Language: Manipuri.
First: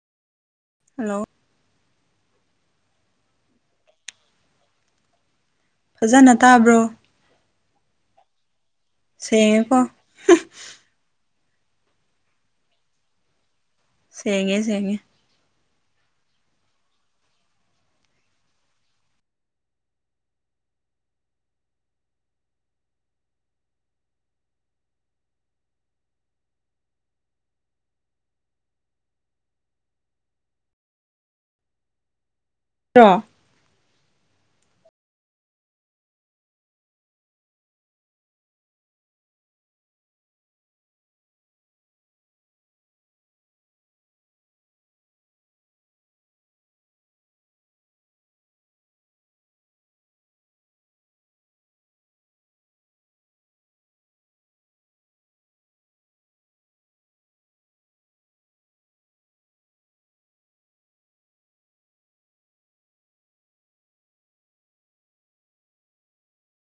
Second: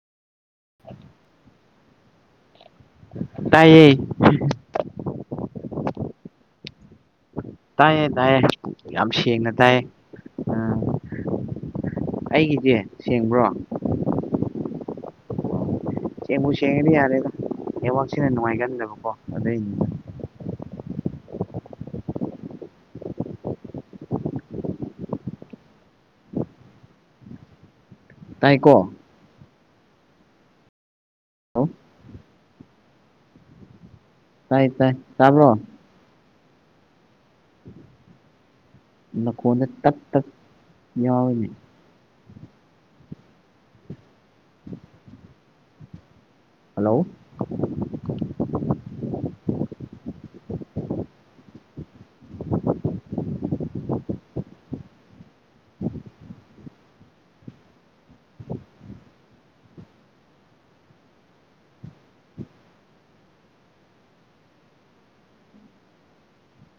ꯍꯜꯂꯣ ꯇꯥꯏꯌꯦ ꯐꯖꯅ ꯇꯥꯕ꯭ꯔꯣ ꯇꯥꯏꯌꯦ ꯇꯥꯏꯌꯦ ꯌꯥꯝ ꯁꯦꯡꯅ ꯁꯦꯡꯉꯦꯀꯣ ꯇꯥꯏꯌꯦ ꯑ ꯑꯩꯒꯤꯗꯤ ꯁꯦꯡꯕ꯭ꯔꯣ ꯁꯦꯡꯉꯦ ꯁꯦꯡꯉꯦ ꯁꯦꯡꯕꯨ ꯁꯦꯡꯉꯗꯤ ꯌꯥꯔꯦꯗ ꯅꯦꯋꯥꯛꯁꯤꯅ ꯅꯨꯡꯉꯥꯏꯒꯟꯗꯕꯀꯣ ꯑꯗꯨꯏꯅꯤ ꯇꯥꯏꯀꯣ ꯍꯜꯂꯣ [unintelligible] ꯇꯥꯏꯌꯦ ꯇꯥꯏ ꯇꯥꯕ꯭ꯔꯣ ꯅꯈꯣꯟꯗ ꯇꯠ ꯇꯠ ꯌꯥꯎꯔꯤ ꯍꯜꯂꯣ